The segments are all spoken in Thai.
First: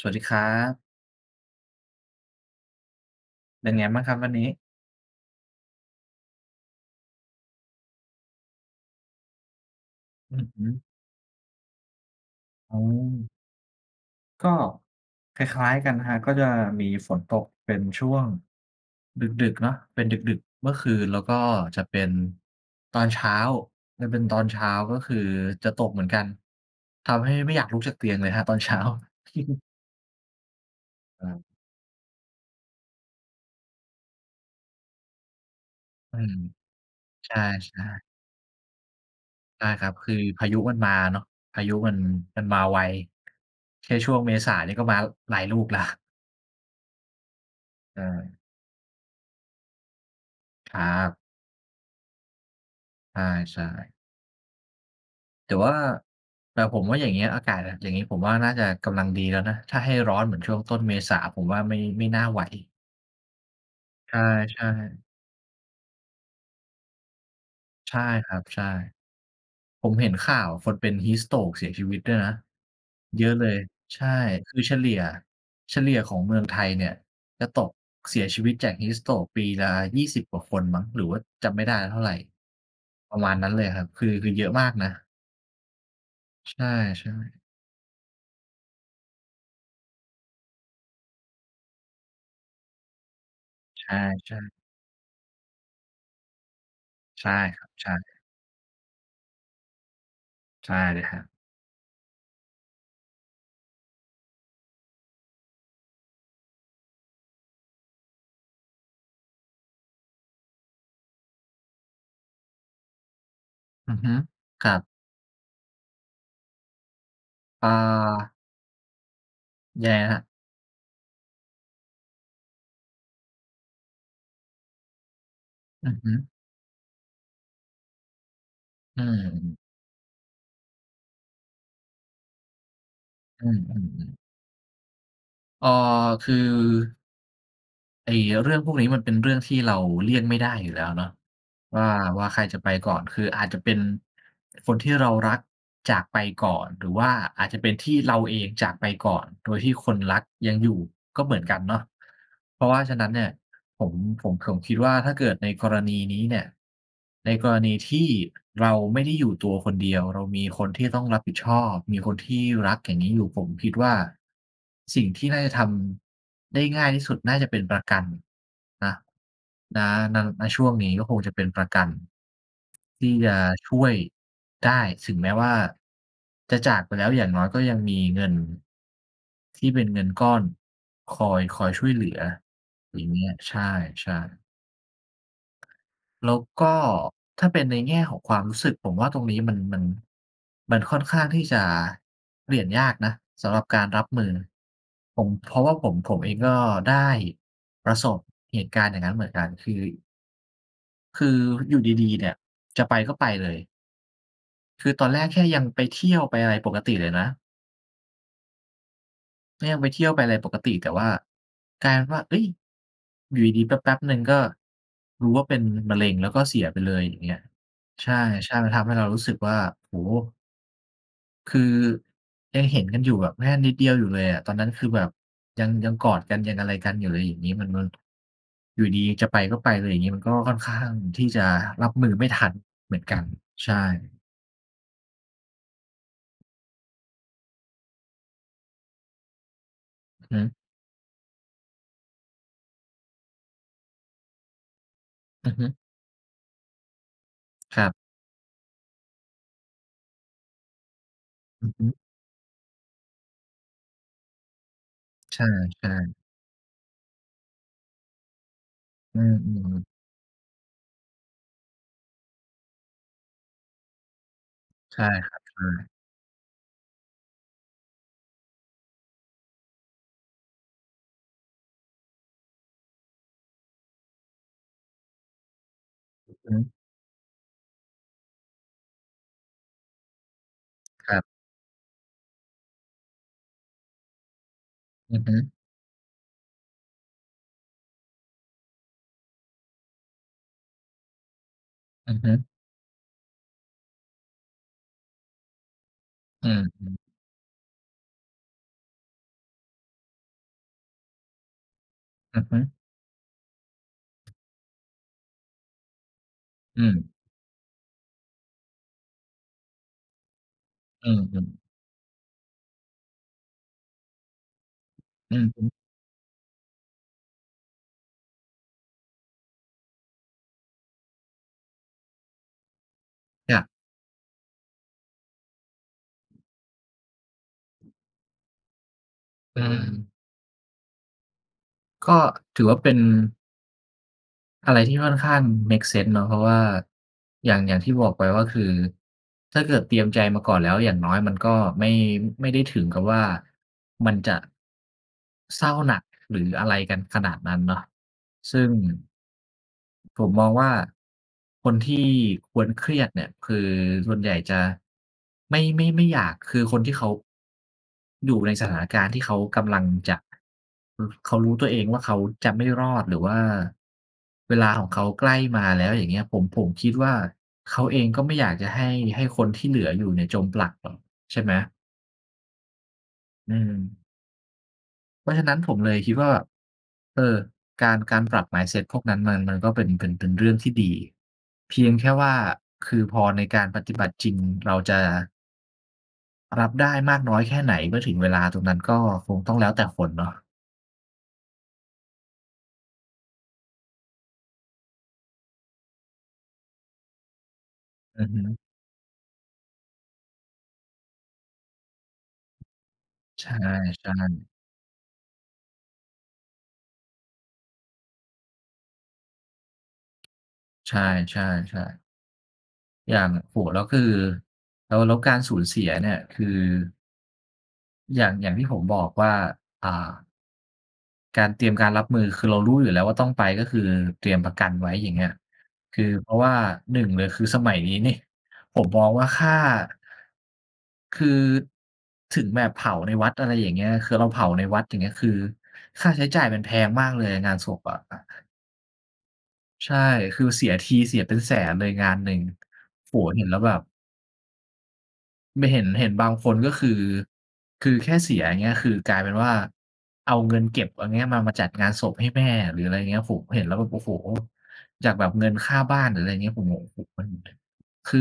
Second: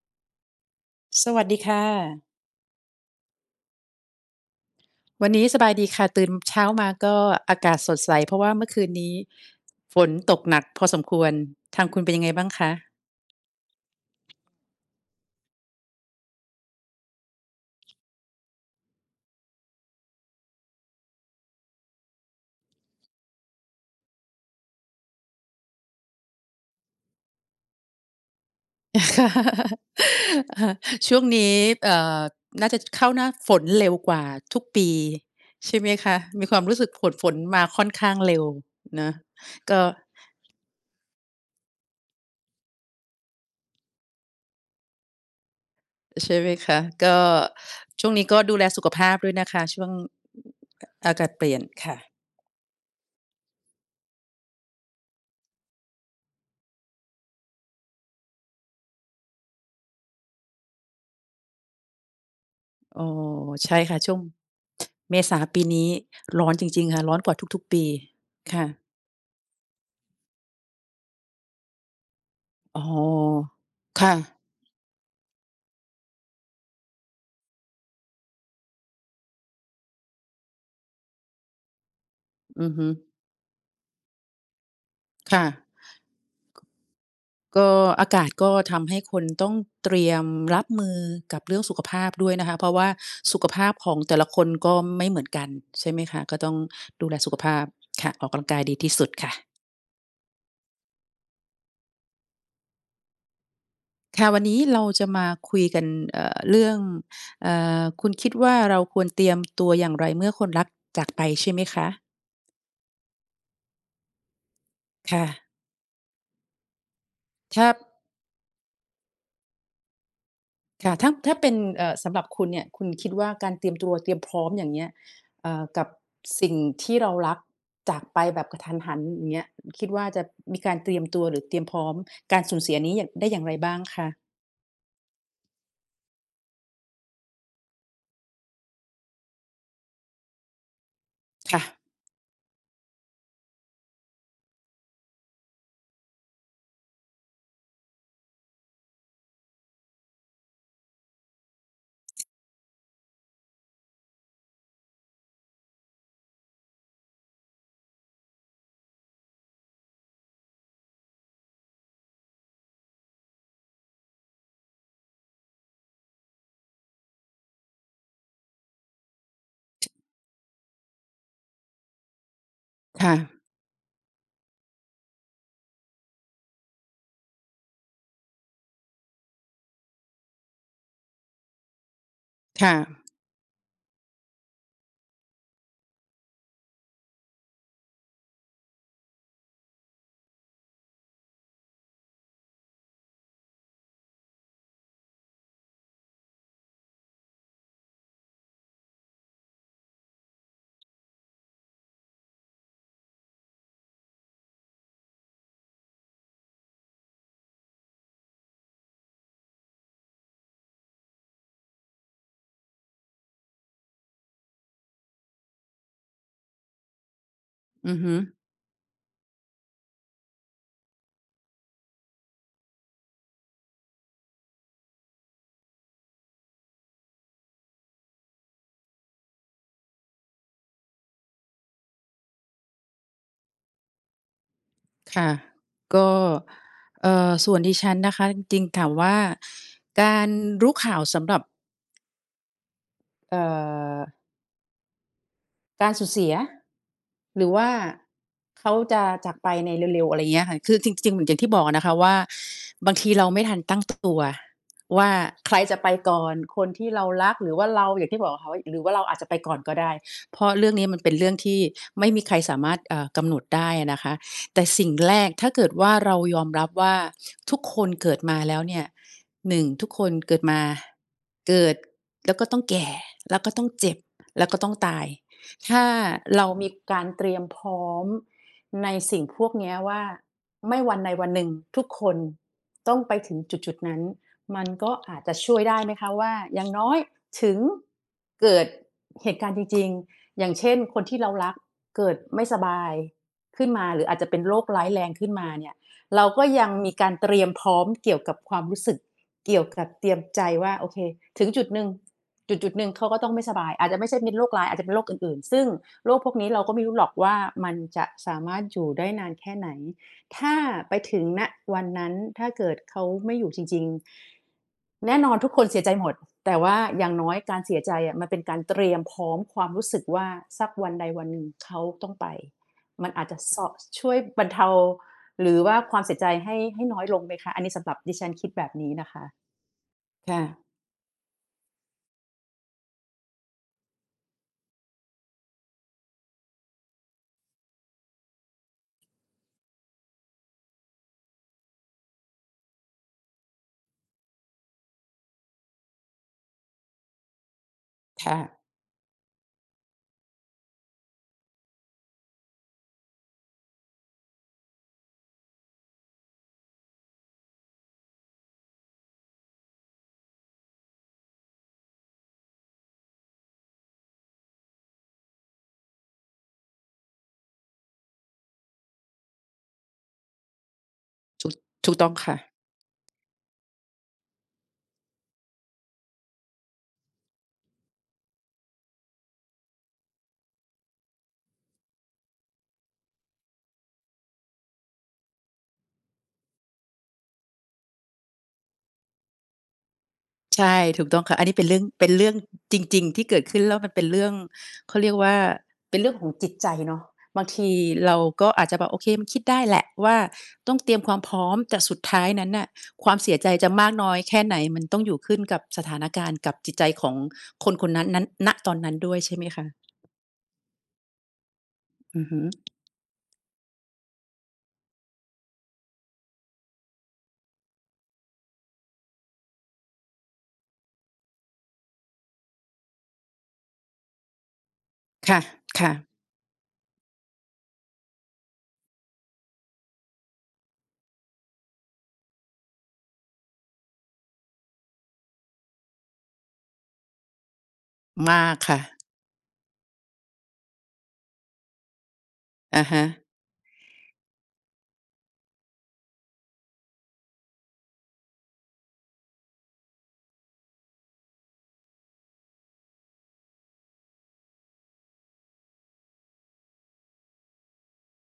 สวัสดีครับ สวัสดีค่ะ เป็นไงมั่งครับวันนี้? วันนี้สบายดีค่ะ ตื่นเช้ามาก็อากาศสดใส เพราะว่าเมื่อคืนนี้ฝนอตืกอหฮนักึ พอสมควร ทางคุณเป็นยังไงบ้างคะ? อ๋อ ก็คล้าย ๆ กันนะครับ ก็จะมีฝนตกเป็นช่วง ดึก ๆ เนาะ เป็นดึก ๆ เมื่อคืน แล้วก็จะเป็นตอนเช้า มันเป็นตอนเช้า ก็คือจะตกเหมือนกัน ทำให้ไม่อยากลุกจากเตียงเลยครับตอนเช้า ช่วงครับ นี้ เอ่อ น่าจะเข้าหน้าฝนเร็วกว่าทุกปีใช่ไหมคอืะ? ม มีความรู้สึกฝน ฝใชน ่ มาใชค่อน่ ข้างเร็วเนาะ ใช่ก็ ครับ คือพายุมันมาเนาะ พายุมัน มันมาไว แค่ช่วงเมษาก็มาหลายลูกแล้ว ใช่ไหมคะ ก็ เช่วงนี้กออ ็ดูแลสุขภาพด้วยนะคะ ช่วง ครัอ อาบ กาศเปลี่ยนค่ะ ใช่ ๆ แต่ว่า แต่ผมว่าอย่างงี้อากาศอะ อย่างงี้ผมว่าน่าจะกำลังดีแล้วนะ ถ้าให้ร้อนเหมือนช่วงต้นเมษาผมว่าไม่ ไม่น่าไหว อ๋อ ใช่ค่ะ ชใ่วง ช่ ๆ เมษาปีนี้ร้อนจริง ๆ ค่ะ ร้อนกว่าทุก ๆ ปี ใช่ครับ คใช่่ ะ ผมเห็นข่าวคนเป็น Heat stroke เสียชีวิตด้วยนะ อ๋อ เยอะเลย ใชค่ ่ะ คือเฉลี่ย เฉลี่ยของเมืองไทยเนี่ยจะตกเสียชีวิตจาก Heat stroke ปีละ 20 กว่าคนมั้ง หรือว่าจำไม่ได้แล้วเท่าไร อือฮึ ประมาณนั้นเลยครับ คือ คือเยอะมากนะ ค่ะ ใช่ ๆ ก็ อากาศก็ทำให้คนต้องเตรียมรับมือกับเรื่องสุขภาพด้วยนะคะ เพราะว่าสุขภาพใชของแต่ละ่ คนๆ ก็ไม่เหมือนกัน ใช่ไหมคะ ก็ต้องดูแลใชสุ่ขภาครพับ ใช่ ค่ะ ออกกำลังกายดีที่สุดค่ะ ใช่ครับ ค่ะ วันนี้เราจะมาคุยกัน เอ่อ เรื่อง เอ่อ คุณคิดว่า เราควรเตรียมตัวอย่างไรเมื่อคนรักจาก ไปใช่ไหมคะ? อือฮึ ครับ ค่ะ ถอ้่า า แย่ครับ ค่ะ ถ้า ถ้าเป็น เอ่อ สำหรับคุณเนี่ย คุณคิดว่า การเตรียมตัวเตรียมพร้อม อย่างเงี้ย เอ่อ กัอบือฮึ สิ่งที่เรารักจากไปแบบกะทันหัอน ือย่างเงี้ย ม คิดว่าจะมีการเตรียมตัว หรือเตรียมพร้อมการสูญเสียนี้อย่าง ได้อย่อาืงไรม บ้างคะ? ๆ ๆ เอ่อ คือ ไอ้เรื่องพวกนี้มันเป็นเรื่องที่เราเลี่ยงไม่ได้อยู่แล้วเนาะ ค่วะ ่า ว่าใครจะไปก่อน คืออาจจะเป็นคนที่เรารักจากไปก่อน หรือว่าอาจจะเป็นที่เราเองจากไปก่อน โดยที่คนรักยังอยู่ ก็เหมือนกันเนาะ เพราะว่าฉะนั้นเนี่ย ผม ผม ผมคิดว่า ถ้าเกิดในกรณีนี้เนี่ย ในกรณีที่เราไม่ได้อยู่ตัวคนเดียว เรามีคนที่ต้องรับผิดชอบ มีคนที่รักอย่างนี้อยู่ ผมคิดว่า สิ่งที่น่าจะทำได้ง่ายที่สุด น่าจะเป็นประกันนะ ณ ณ ณ ช่วงนี้ ก็คงจะเป็นประกัน ทคี่่จะะ ช่วยได้ถึงแม้ว่า จะจากไปแล้ว อย่างน้อยก็ยังมีเงิน ที่เป็นเงินก้อนคอย คอยช่วยเหลือ ค่อย่าะ งเงี้ย ใช่ ๆ แล้วก็ ถ้าเป็นในแง่ของความรู้สึก ผมว่าตรงนี้มัน มัน มันค่อนข้างที่จะเปลี่ยนยากนะสำหรับการรับมือ ผม เพราะว่าผม ผมเองก็ได้ประสบเหตุการณ์อย่างงั้นเหมือนกัน คือ คืออยู่ดี ๆ เนี่ย จะไปก็ไปเลย คือตอนแรกแค่ยังไปเที่ยว ไปอะไรปกติเลยนะ ก็ยังไปเที่ยว ไปอะไรปกติ แต่ว่ากลายเป็นว่า เฮ้ย! อยู่ดี ๆ แป๊บ ๆ หนึ่ง ก็รู้ว่าเป็นมะเร็ง แล้วก็เสียไปเลยอย่างเงี้ย อือใฮช่ ึ ใช่ มันทำให้เรารู้สึกว่า โอ้โฮ! คือ ยังเห็นกันอยู่แบบ แค่นิดเดียวอยู่เลยอะ ตอนนั้นคือแบบ ยัง ยังกอดกัน ยังอะไรกันอยู่เลย อย่างงี้ มัน มัน อยู่ดี ๆ จะไปก็ไปเลยอย่างนี้ มันก็ค่อนข้างที่จะรับมือไม่ทันเหมือนกัน ใช่ ค่ะ ก็ เอ่อ ส่วนดิฉันนะคะ จริง ๆ ถามว่า กาอือรฮึ รู้ข่าวสำหรับ เอ่อ อือฮึ การสูญเสีย หรือว่าครับ เขาจะจากไปในเร็ว ๆ อะไรอย่างเงี้ยค่ะ คือจริง ๆ เหมือนอย่างที่บออกืออะฮนะคะึ ว่า บางทีเราไม่ทัน ตั้งตัวว่า ใชใครจะไ่ ปกๆ ่อน คนที่เรารักหรือว่าเรา อย่างที่บอกอะค่ะ หรือว่าเราออาืจจะไปก่อนก็อ ไดๆ ๆ ้ เพราะเรื่องนี้มันเป็นเรื่องที่ไม่มีใครสามารถ อ่า กำหนดได้อะนะคะ แต่สิ่งใช่แรคกรับ ถ้าใเชกิดว่ ่า เรายอมรับว่า ทุกคนเกิดมาแล้วเนี่ย 1 ทุกคนเกิดมา เกิดแล้วก็ต้องแก่ แล้วต้องเจ็บ แล้วก็ต้องตาย ถ้า อือเรฮามึ ีการเตรียมพร้อม ในสิ่งพวกเนี้ยว่า ไม่วันใคดรัวบ ันหนึ่งทุกคน ต้องไปถึงจุด ๆ นั้น มันก็ออืาจอฮจะชึ ่วยได้ไหมคะว่า อย่างน้อยถึง เกิดเหตุการณ์จริง ๆ อย่างเช่น คนที่เรารัก เกอิืดอฮึ ไม่สบายขึ้นมา หรืออาจจะเป็นโรคร้ายแรงขึ้นมาเนี่ย เราก็อือยังฮมีึ การเตรียมพร้อม เกี่ยวกับความรู้สึก เกี่ยวกับเตรียมใจว่า โอเค ถึงจุดหนึ่ง อือฮจึ ุด ๆ หนึ่งเขาก็ต้องไม่สบาย อาจจะไม่ใช่เป็นโรคร้าย อาจจะเป็นโรคอื่น ๆ ซึ่งโรคพวกนี้ เราก็อไืม่รู้หรม อกว่า มันจะสามารถอยู่ได้นานแค่ไหน ถ้าไปอืถึอ ง อืณ อ วันนั้น ถ้าเกิดเขาไม่ อยู่จริง ๆ แน่นออืนอทุกฮคึ นเสียใจหมด แต่ว่าอย่างน้อยการเสียใจอะ มันเป็นการเตรียมพร้อมความรู้สึกว่า สักวันใดวันหนึ่งเขาต้องไป มันอาจจะ อยซ ่าง ช่วยบรรเทา หรือว่าความเสียใจให้ ให้น้อยลงไหมคะ อันนี้สำหรับดิฉันคิดแบบนี้นะคะ อืม ค่ะ ก็ถือว่าเป็น อะไรที่ค่อนข้างเมกเซนส์เนาะ เพราะว่าอย่าง อย่างที่บอกไปว่า คือถ้าเกิดเตรียมใจมาก่อนแล้ว อย่างน้อยมันก็ไม่ ไม่ได้ถึงกับว่ามันจะ เศร้าหนัก หรืออะไรกันขนาดนั้นเนาะ ค่ซะ ึ่ง ผมมองว่า คนที่ควรเครียดเนี่ย คือส่วนใหญ่จะ ไม่ ไม่ ไม่อยาก คือคนที่เขา อยู่ในสถานการณ์ที่เขากำลังจะ ร เขารู้ตัวเองว่า เขาจะไม่รอด หรือว่าเวลาของเขาใกล้มาแล้ว อย่างเงี้ย ผม ผมคิดว่าเขาเองก็ไม่อยากจะให้ ให้คนที่เหลืออยู่เนี่ยจมปลักหรอก ใช่ถไูหม? ก ถูกต้องค่ะ อืม เพราะฉะนั้นผมเลยคิดว่า เออ การ การปรับ mindset พวกนั้นมัน มันก็เป็น เป็น เป็นเรื่องที่ดี เพียงแค่ว่า คือพอในการปฏิบัติจริง เราจะ รับได้มากน้อยแค่ไหนเมื่อถึงเวลาตรงนั้น ก็คงต้องแล้วแต่คนเนาะ ใช่ ถูกต้องค่ะ อันนี้เป็นเรื่อง เป็นเรื่องจริง ๆ ที่เกิดขึ้น แล้วมันเป็นเรื่อง เขาเรียกว่า เป็นเรื่องของจิตใจเนาะ บางทีเราอือฮก็ึ อาจจะแบบโอเคมันคิดได้แหละว่า ต้อง เตรียมความพร้อม แต่สุดท้ายนั้นน่ะ ความเสียใชใจจะมากน้่ อยแค่ๆ ไหน มันต้องอยู่ขึ้นกับสถานการณ์กับจิตใจของคนคนนั้น นั้น ณ ตอนนั้นด้วย ใช่ไหมคะ? ใช่ ๆ ๆ อือฮึ อย่าง โอ้โฮ แล้วคือ แล้ว แล้วการสูญเสียเนี่ยคือ อย่าง อย่างที่ผมบอกว่า อ่า การเตรียมการรับมือ คือเรารู้อยู่แล้วว่าต้องไป ก็คือเตรียมประกันไว้ อย่างเงี้ย ค่ะ ค่คือะ เพราะว่า 1 เลย คือสมัยนี้นี่ผมมองว่าค่า คือ ถึงแบบเผาในวัด อะไรอย่างเงี้ย คือเราเผาในวัด อย่างเงี้ย คือค่าใช้จ่ายมันแพงมากเลยอะ งานศพอะ มากค่ะ ใช่ คือเสียทีเสียเป็นแสนเลยงานหนึ่ง อะฮะ โอ้โฮ เห็นแล้วแบบ ไม่เห็น เห็นบางคนก็คือ คือแค่เสีย อย่างเงี้ย คือกลายเป็นว่าเอาเงินเก็บ เอาเงี้ย มา มาจัดงานศพให้แม่ หรืออะไรอย่างเงี้ย ผมเห็นแล้วแบบ โอ้โฮ! จากแบบเงินค่าบ้าน หรืออะไรอย่างเงี้ย ผมแบบ โอ้โฮ มัน คือ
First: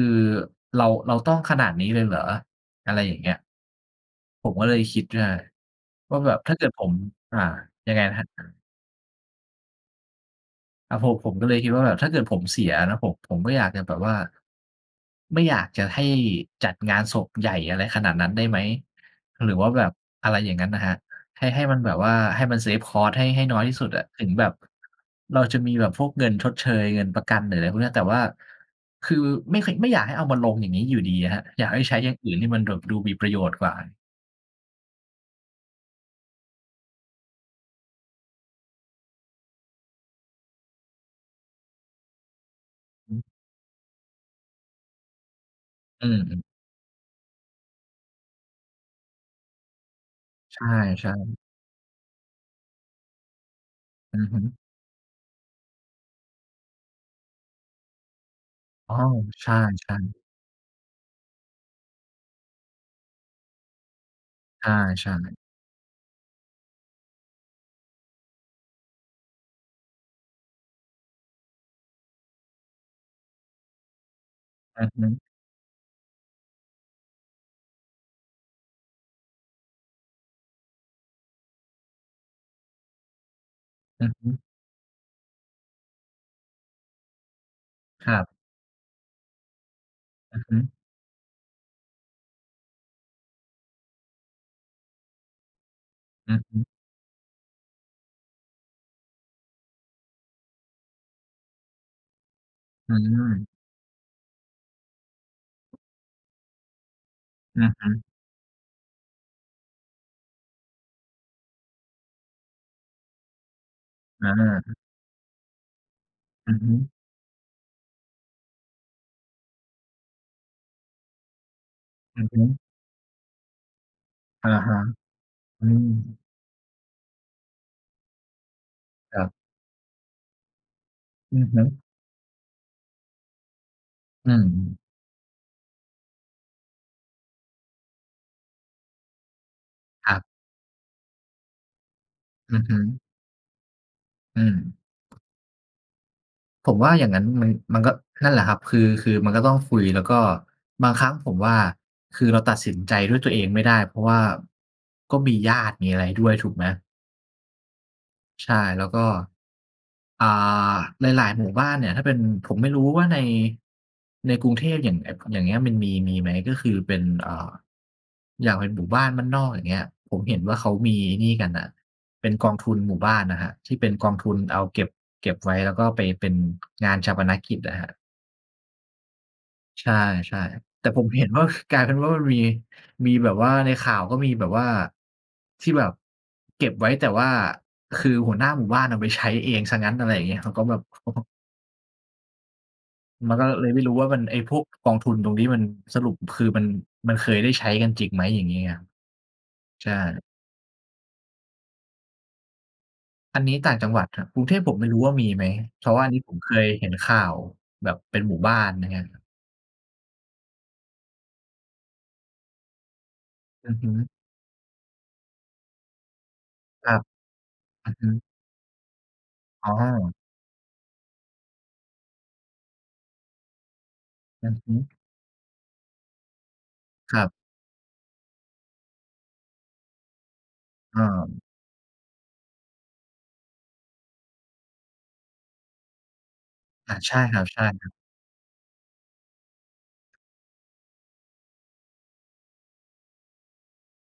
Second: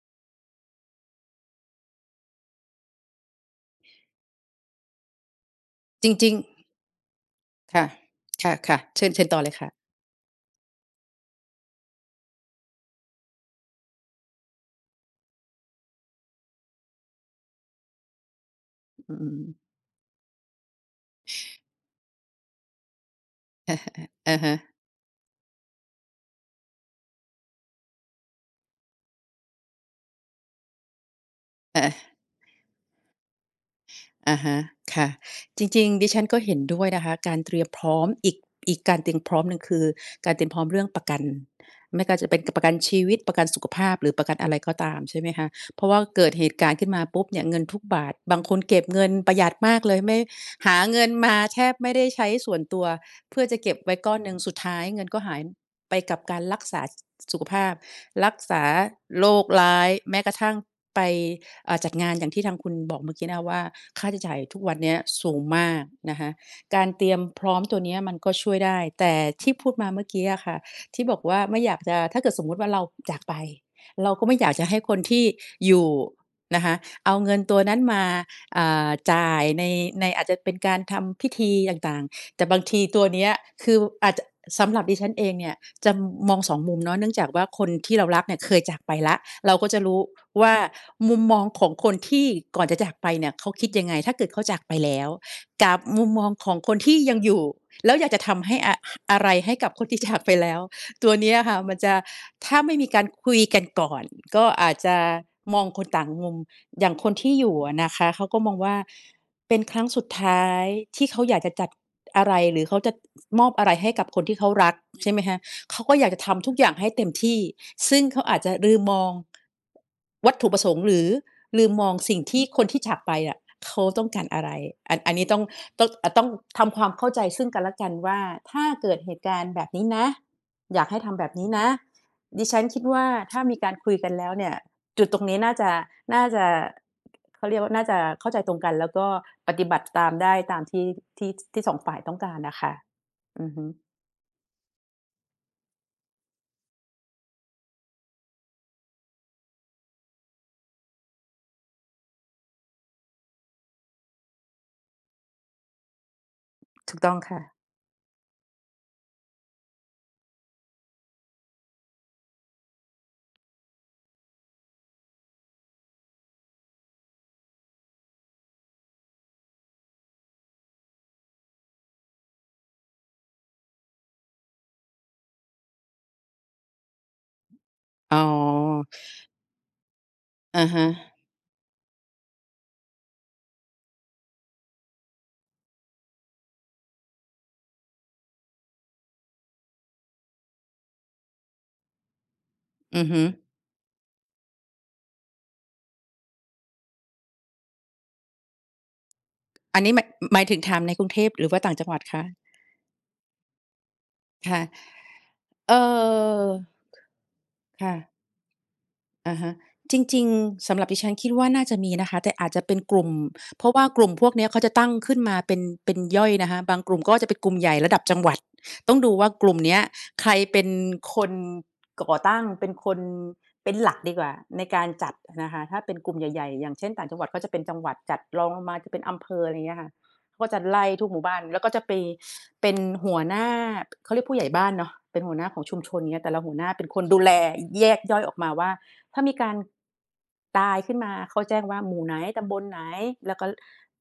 เรา เราต้องขนาดนี้เลยเหรอ อะไรอย่างเงี้ย ผมก็เลยคิดได้จรว่าแิบง บ ๆ ถ้าเกิดผม อ่า ค่ะ ยังไงนะครัคบ? ่ะ ๆ เชิญ เชิญต่อเลยค่ะ อ่า ผม ผมก็เลยคิดว่าแบบถ้าเกิดผมเสียนะ ผม ผมก็อยากจะแบบว่า ไม่อยากจะให้จัดงานศพใหญ่อะไรขนาดนั้นได้ไหม อ อืหรือม ว่าแบบอะไรอย่างงั้นนะครับ ให้ ให้มันแบบว่าให้มัน เซฟคอสต์ ให้ ให้น้อยที่สุดอะ ถึงอะแบฮบ ะ เราจะมีแบบพวกเงินชดเชย เงินประกัน หรืออะไรพวกนี้ แต่ว่า คือไม่ ค ไม่อยากให้เอามาลงอย่างนี้อยู่ดีอะครับ อยากใเหอ้ใอ ช้อย่างอื่นที่มันแบบดูมีประโยชน์กว่า อะฮะ ค่ะ จริง ๆ ดิฉันก็เห็นด้วยนะคะ การเตรียมพร้อมอีก อีกการเตรียมพร้อมหนึ่ง คือการเตรียมพร้อมเรื่องประกัน ไม่ก็จะเป็นประกันชีวิต ประกันสุขภาพ หรือประกันอะไรก็ตาม ใช่ไหมคะ เพราะว่าอืเกิดม เๆ หตุการณ์ขึ้นมาปุ๊บเนี่ย เงินทุกบาท บางคนเก็บเงินประหยัดมากเลย ไม่ ใชหาเงิน่ มาๆ แทบไม่ได้ใช้ส่วนตัว เพื่อจะเก็บไว้ก้ออืนอหนึฮ่ง ึ สุดท้ายเงินก็หายไปกับการรักษา ส สุขภาพ รักษาอ๋อ โรใคชร้าย ่ แๆ ม้กระทั่งไป อ่า จัดงานอย่างที่ทางคุณบอกเมื่อกี้นะว่า ค่าใช้จ่ายทุกวันเนี้ยใช่ สูๆ งมากนะคะ การเตรียมพร้อมตัวนี้มันก็ช่วยได้ แต่ที่พูดมาเมื่อกี้อะค่ะ ที่บอกว่าไม่อยากจะ ถ้าเกิดสมมุติว่าเราจากไป เราก็ไม่อยากจะให้อือคฮนทึ ี่อยู่นะคะ เอาเงินตัวนั้นมา อ่า จ่ายใน ใน อาจจะเป็นการทำพิธีต่าง ๆ แต่บางทีตัวเนี้ย คือ ว อืออาจฮจะ ึ สำหรับดิฉันเองเนี่ย จะมอง 2 มุมเนาะ เนื่องจากว่าคนที่เราครรัักบ เนี่ยเคยจากไปแล้ว เราก็จะรู้อือวฮ่าึ มุมมองของคนที่ก่อนจะจากไปเนี่ยเขาคิดยังไงถ้าเกิดเขาจากไปแล้ว กับมุมมอองือขฮองึ คนที่ยังอยู่ แล้วอยากจะทำให้อะ อะไรให้กับคนที่จากไปแล้ว ตัวเนี้ยค่ะ มันจะ ถ้าไม่มีอืการคุยม กันก่อน ก็อาจจะมองคนต่างมุม อย่างคนที่อยู่อืออะฮนะึ คะ เขาก็มองว่า เป็นครั้งสุดท้ายที่เขาอยากจะจัดอะไร หรือเขาจะมอบอะไรให้กับคอนที่เขารัก า ใช่ไหมคะ เขาก็อยากจะทำอทุืกออฮย่าึ งให้เต็มที่ ซึ่งเขาอาจจะลืมมอง วัตถุประสงค์ หรือลืมมองสิ่องือทฮี่ึ คนที่จากไปอะ เขาต้องการอะอไะร ฮะ อัน อันนี้ต้อง อืต้อง อ่า ม ต้องทำความเข้าใจซึ่งกันและกันว่า ถ้าเกิดเหคตรุับ การณ์แบบนี้นะ อยากให้ทำแบบอืนอี้ฮนึ ะ ดิฉันคิดว่า ถ้ามีการคุยกันแลอ้ืวเนี่ย ม จุดตรงนี้น่าจะ น่าจะ เขาเรียกว่าน่าจะเข้าใจตรงกัน แล้วก็ปฏิบัติตคามรับ ได้ตามที่ ที่ ที่ 2 ฝ่ายต้องการน่อะืคอ่ฮะ ึ อือฮึ อืม ผมว่าอย่างงั้น มัน มันก็ นั่นแหละครับ คือ คือมันก็ต้องคุย แล้วก็บางครั้งผมว่า คือเราตัดสินใจ ด้วยตัวเองไม่ได้ เพราะว่าก็มีญาติมีอะไรด้วยถูกไหม? ถูกต้องค่ะ ใช่ แล้วก็ อ่า หลาย ๆ หมู่บ้านเนี่ย ถ้าเป็น ผมไม่รู้ว่าใน ในกรุงเทพอย่าง อ อย่างเงี้ย มันมี มีไหม ก็คือเป็น อ่า อย่างเป็นหมู่บ้านบ้านนอก อย่างเงี้ย ผมเห็นว่าเขามีไอ้นี่กันน่ะ เป็นกองทุนหมู่บ้านน่ะครับ ที่เป็นกองทุนเอาเก็บ เก็บไว้ แล้วก็ไปเป็น งานฌาปนกิจอะครับ อ๋อ ใช่ อะฮๆ แต่ผมะ เห็นว่า ค กลายเป็นว่ามันมี มีแบบว่า ในข่าวก็มีแบบว่าที่แบบเก็บไว้ แต่ว่าคือหัวหน้าหมู่บ้านเอาไปใช้เองซะงั้น อะไรอย่างเงี้ย เขาก็แบบ [unintelligible] อือฮึ มันก็เลยไม่รู้ว่า มัน ไอ้พวกกองทุนตรงนี้มันสรุป คือ มัน มันเคยได้ใช้กันจริงไหม? อย่างงี้ครับ อันใชนี้ ม ่ หมายถึงถามในกรุงเทพ หรือว่าต่างจังหวัดคะ? อันนี้ต่างจังหวัดครับ กรุคงเท่ะ พผมไม่รู้ว่ามีไหม เอเพราะว่าอันนี้ผมเคยอ เห็นข่าว คแบ่บะ เป็นหมู่บ้าน อะไรอย่างเงี้ยครับ อะฮะ จริง ๆ สำหรับดิฉันคิดว่าน่าจะมีนะคะ แต่อาจจะเป็นกลุ่ม เพรอาืะอว่ฮากลุึ ่มพวกเนี้ย เขาจะตั้งขึ้นมาเป็น เป็นย่อยนะคะ บางคกรลัุ่บ มก็จะเป็นกลุ่มใหญ่อรืะอดัฮบจังึ หวัด ต้องดูว่ากลุ่มอ๋เนี้ยอ ใครเป็นคน ก่อตั้ง เป็นคน เป็นหลักดีกว่าอือในฮึ การจัดนะคะ ถ้าเป็นกลุ่มใหญ่ ๆ อย่างเช่น ต่างจคังรหวััด บ ก็จะเป็นจังหวัดจัด รองลงมาเป็นอำเภอ อะไรเงี้ยค่ะ ก็จะไล่อทุกหมู่บ้า าน แล้วก็จะไป เป็น หัวหน้า เขาเรียกผู้ใหญ่บ้านเนาะ เป็นหัวหน้าของชุมชน อย่างเงี้ย แต่ละหัวหน้าเป็นอา คนใชดู่แลครับ แๆ ยกย่อยออกมาว่า ถ้ามีการ ตายขึ้นมา เขาแจ้งว่าหมู่ไหน ตำบลไหน แล้วก็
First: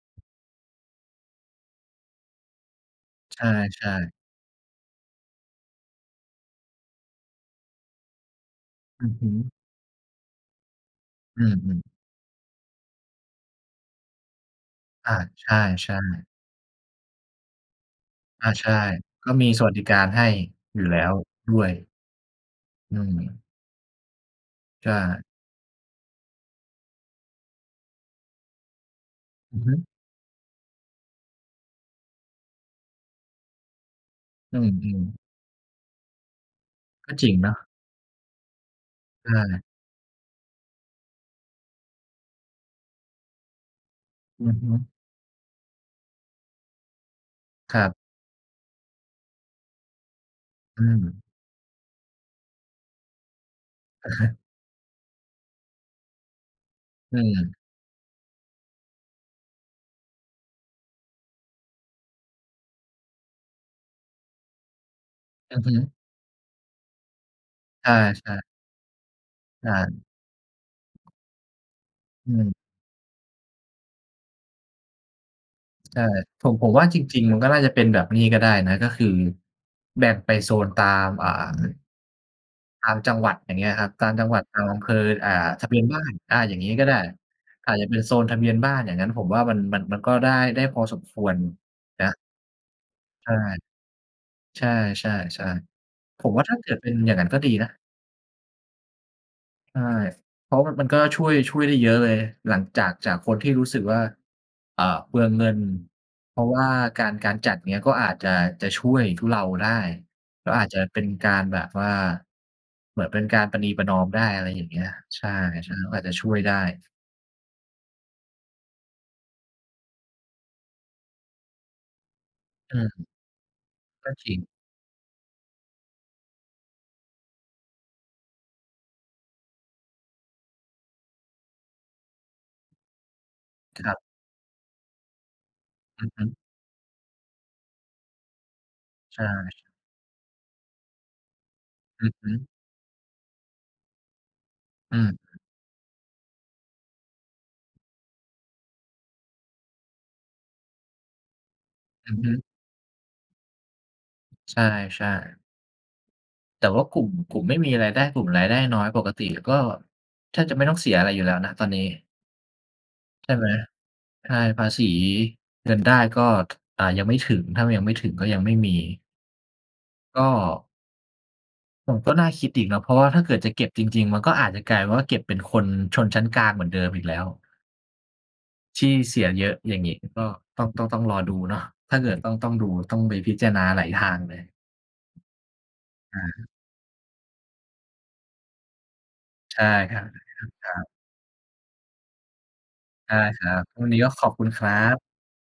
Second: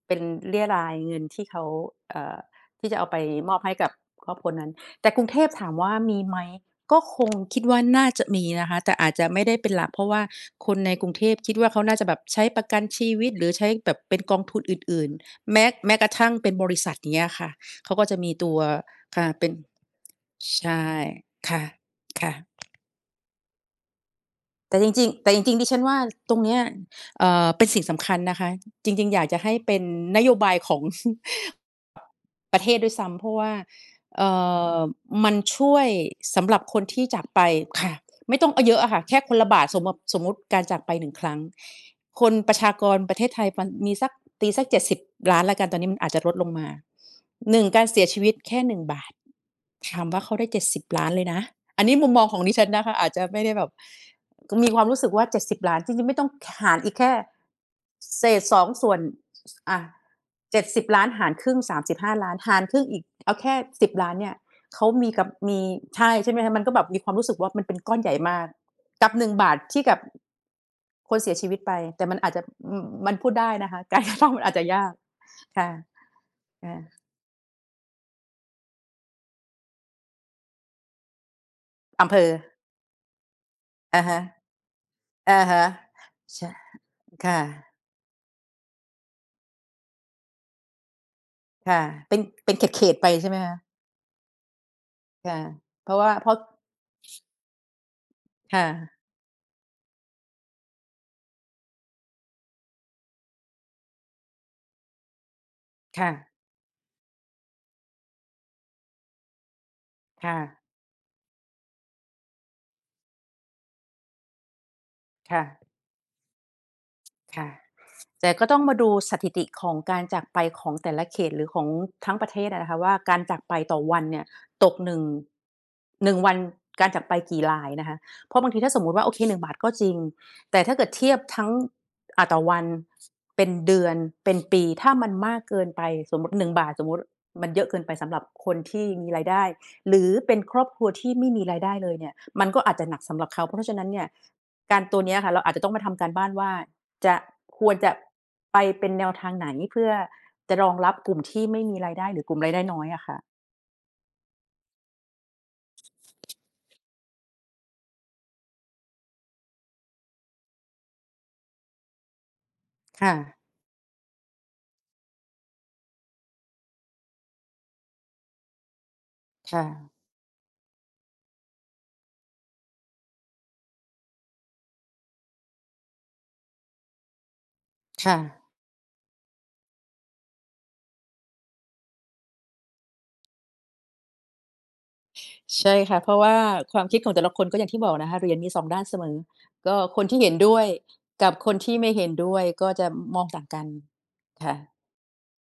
เป็นเรี่ยไรเงินที่เขา เอ่อ ที่จะเอาไปใชมอบให้กั่ บ ๆ ครอบครัวนั้น แต่กรุงเทพถามว่ามีไหม ก็คง คิดว่าน่าจะมีนะคะ แต่ออืาจอจฮะไม่ึ ได้เป็นหลัก เพราะว่าคนในกรุงเทพอืคิดว่าเขม าๆ น่าจะแบบใช้ประกันชีวิต หรือใช้แบบเป็นกองทุนอื่อน า ใๆ แม้ ชแม้่ กระทๆ ั่งเป็นบริษัท อย่างเงี้ยค่ะ เขาก็จะมีอตา ัว ใช่ ค่กะ ็เมปี็น สวัสดิการให้ใชอย่ ู่แล้วดค่้ะ วย ค่ะ อืม แต่ใชจริง ๆ ่ แต่จริง ๆ ดิฉันว่าตรงเนี้ย เอ่อ เป็นสิ่งสำคัญนะคะ จริง ๆ อยากจะให้อือเฮปึ ็นนโยบายของ ประเทศด้วยซ้ำ เพราะว่า เอ่อือ อ ๆ มันช่วยสำหรับคนที่ก็จาจกริงไปนะ ค่ะ ไม่ต้อง อ เยอะอะค่ะ แค่ใชคนละบ่ าท สม ม สมมุติการจากไป 1 ครั้ง คนประชากรประเทศไทย ป มีสัก อตืีอสัฮก เจ็ดึ สิบล้าน แล้วกัน ตอนนี้มันอาจจะลดลงมา 1 คกราัรบ เสียชีวิตแค่ 1 บาท ถามว่าเขาได้ เจ็ดสอิืบล้าน ม เลยนะ อันนี้มุมมองของดิฉันนะคะ อาจจะไม่ได้แบบ อะฮะ มีความรู้สึกว่า 70,000,000 จริง ๆ ไม่ต้อง ห หารอีกแค่ อืม เศษ 2 ส่วน อ่า 70,000,000 หารครึ่ง 35,000,000 หารครึ่งอีก เอาแค่ 10,000,000 เนี่ย เขามีกับ มอืี อฮึ ใช่ ใช่ไหมคะ มันก็แบบมีความรู้สึกว่า มันเป็นใชก่ ้อนใหญ่ใชมา่ กกับ 1 บาท ใชที่กับ ่ คนเสียชีวิตไป แต่มันออาืจจะ ม อือ มันพูดได้นะคะ การ กระทำ มันอาจจะยาก ค่ะ ใช่ ผม ผคม่ว่าะ จริง ๆ มันก็น่าจะเป็นแบบนี่ก็ได้นะ ก็คือ แบ่งไปโซนตาม อ่า อำเภอ ตามจังหวัด อย่างเงี้ยครับ อะตาฮมะ จังหวัดอำเภอ อ่อา ะฮะ ทะเบียนบ้าน อ่า ใช่ อย่างงี้ก็ได้ ค่อะ าจจะเป็นโซนทะเบียนบ้านอย่างงั้น ผมว่ามัน มัน มันก็ได้ ได้พอสมควรค่ะ นะ เป็น เป็นเขต ๆ ไปใใชช่่ ไหมคะ? ใช่ ค่ะ ๆ เพราะว่า ๆ ผเพรมาะ ว่า ถ้าเกิดเป็นอย่างนั้น ก็ดีนะ ค่ะ ใช่ เพราะมัน มันก็ช่วย ช่วยได้เยอะเลย หลังจาก จากคนที่รู้สึกว่า เอ่อ เปลืองเงิน ค่ะ เพราะว่าการ การจัด อย่างเงี้ย ก็อาจะ จะช่วยทุเลาได้ ค่ก็ะ อาจจะเป็นการแบบว่าเหมือนเป็นการประนีประนอมได้ อะไรอย่างเงี้ย ใช่ ค่ะ ๆ ก็อาจจะช่วยได้ ค่ะ แต่ก็ต้องมาดูสถิติของการจากไปของแต่ละเขต หรือของทั้งประเทศอะนะอคืะวม ่า การจากไปต่อวันก็เนี่ย จริง ตก 1- 1 วันการจากไปกี่รายนะคะ เพราะบางทีถ้าสมมติว่า โอเค 1 บาทก็จริง แต่ถ้าเกิดเทียบ ทั้ง อ่า ต่อวัน เป็นเดืคอรัน บ เป็นปี ถ้ามันมากเกินไป อือสฮมมตึ ิ 1 บาท สมมติมันเยอะเกินไปสำหรับคนที่มีใชรายได้ ่ หรือเป็นครอบครัวที่ไม่มีรายได้เลยเอนืี่อย ฮมึ ันก็อาจจะหนักสำหรับเขา เพราะฉะนั้นเนี่ย การอืตัวเนี้ยอะค่ะ ม เราอาจจะต้องมาทำการบ้านว่า จะ ควรจะไปเป็นแนวทางไหน เพื่อจะรองรับกลุ่มที่ไม่มีรายได้อืหอรือฮกึ ลุ่มรายได้น้อยอะค่ะ ใช่ ๆ แต่ว่ากลุ่ม กลุ่มไม่มีรายได้ กลุ่มรายได้น้อยปกติก็แทบจะไม่ต้องเสียอะไรอยู่แล้วนะ ตอนนี้ ค่ใช่ะ ไหม ใช่ ภาษีเงินได้ก็ ถ อ่า ยังไม่ถึง ถ้ายังไม่ถึงก็ยังไม่มี ค่ะ ก็ โอ้ ก็น่าคิดอีกนะ เพราะว่าถ้าเกิดจะเก็บจริง ๆ มันก็อาจจะกลายเป็นว่า เก็บเป็นคนชนชั้นกลางเหมือนเดิมอีกแล้ว ค่ะ ที่เสียเยอะ อย่างงี้ ก็ต้อง ต้อง ต้องรอดูเนาะ ถ้าเกิดต้อง ต้องดู ต้องไปพิจารณาหลายทางเลย ใช่ค่ะ เพราอะะว่าฮะ ความคิดของแต่ละคน ก็อย่างที่บอกนะคะ เหรียญมี 2 ด้านเสมอ ใช่ ก็ค คนที่เหค็นด้วยรับ กับคนที่ไม่เห็นด้วย ก็จะได้มองตค่างรักับ นวันนี้ก็ขอบคุคณ่คะ รับ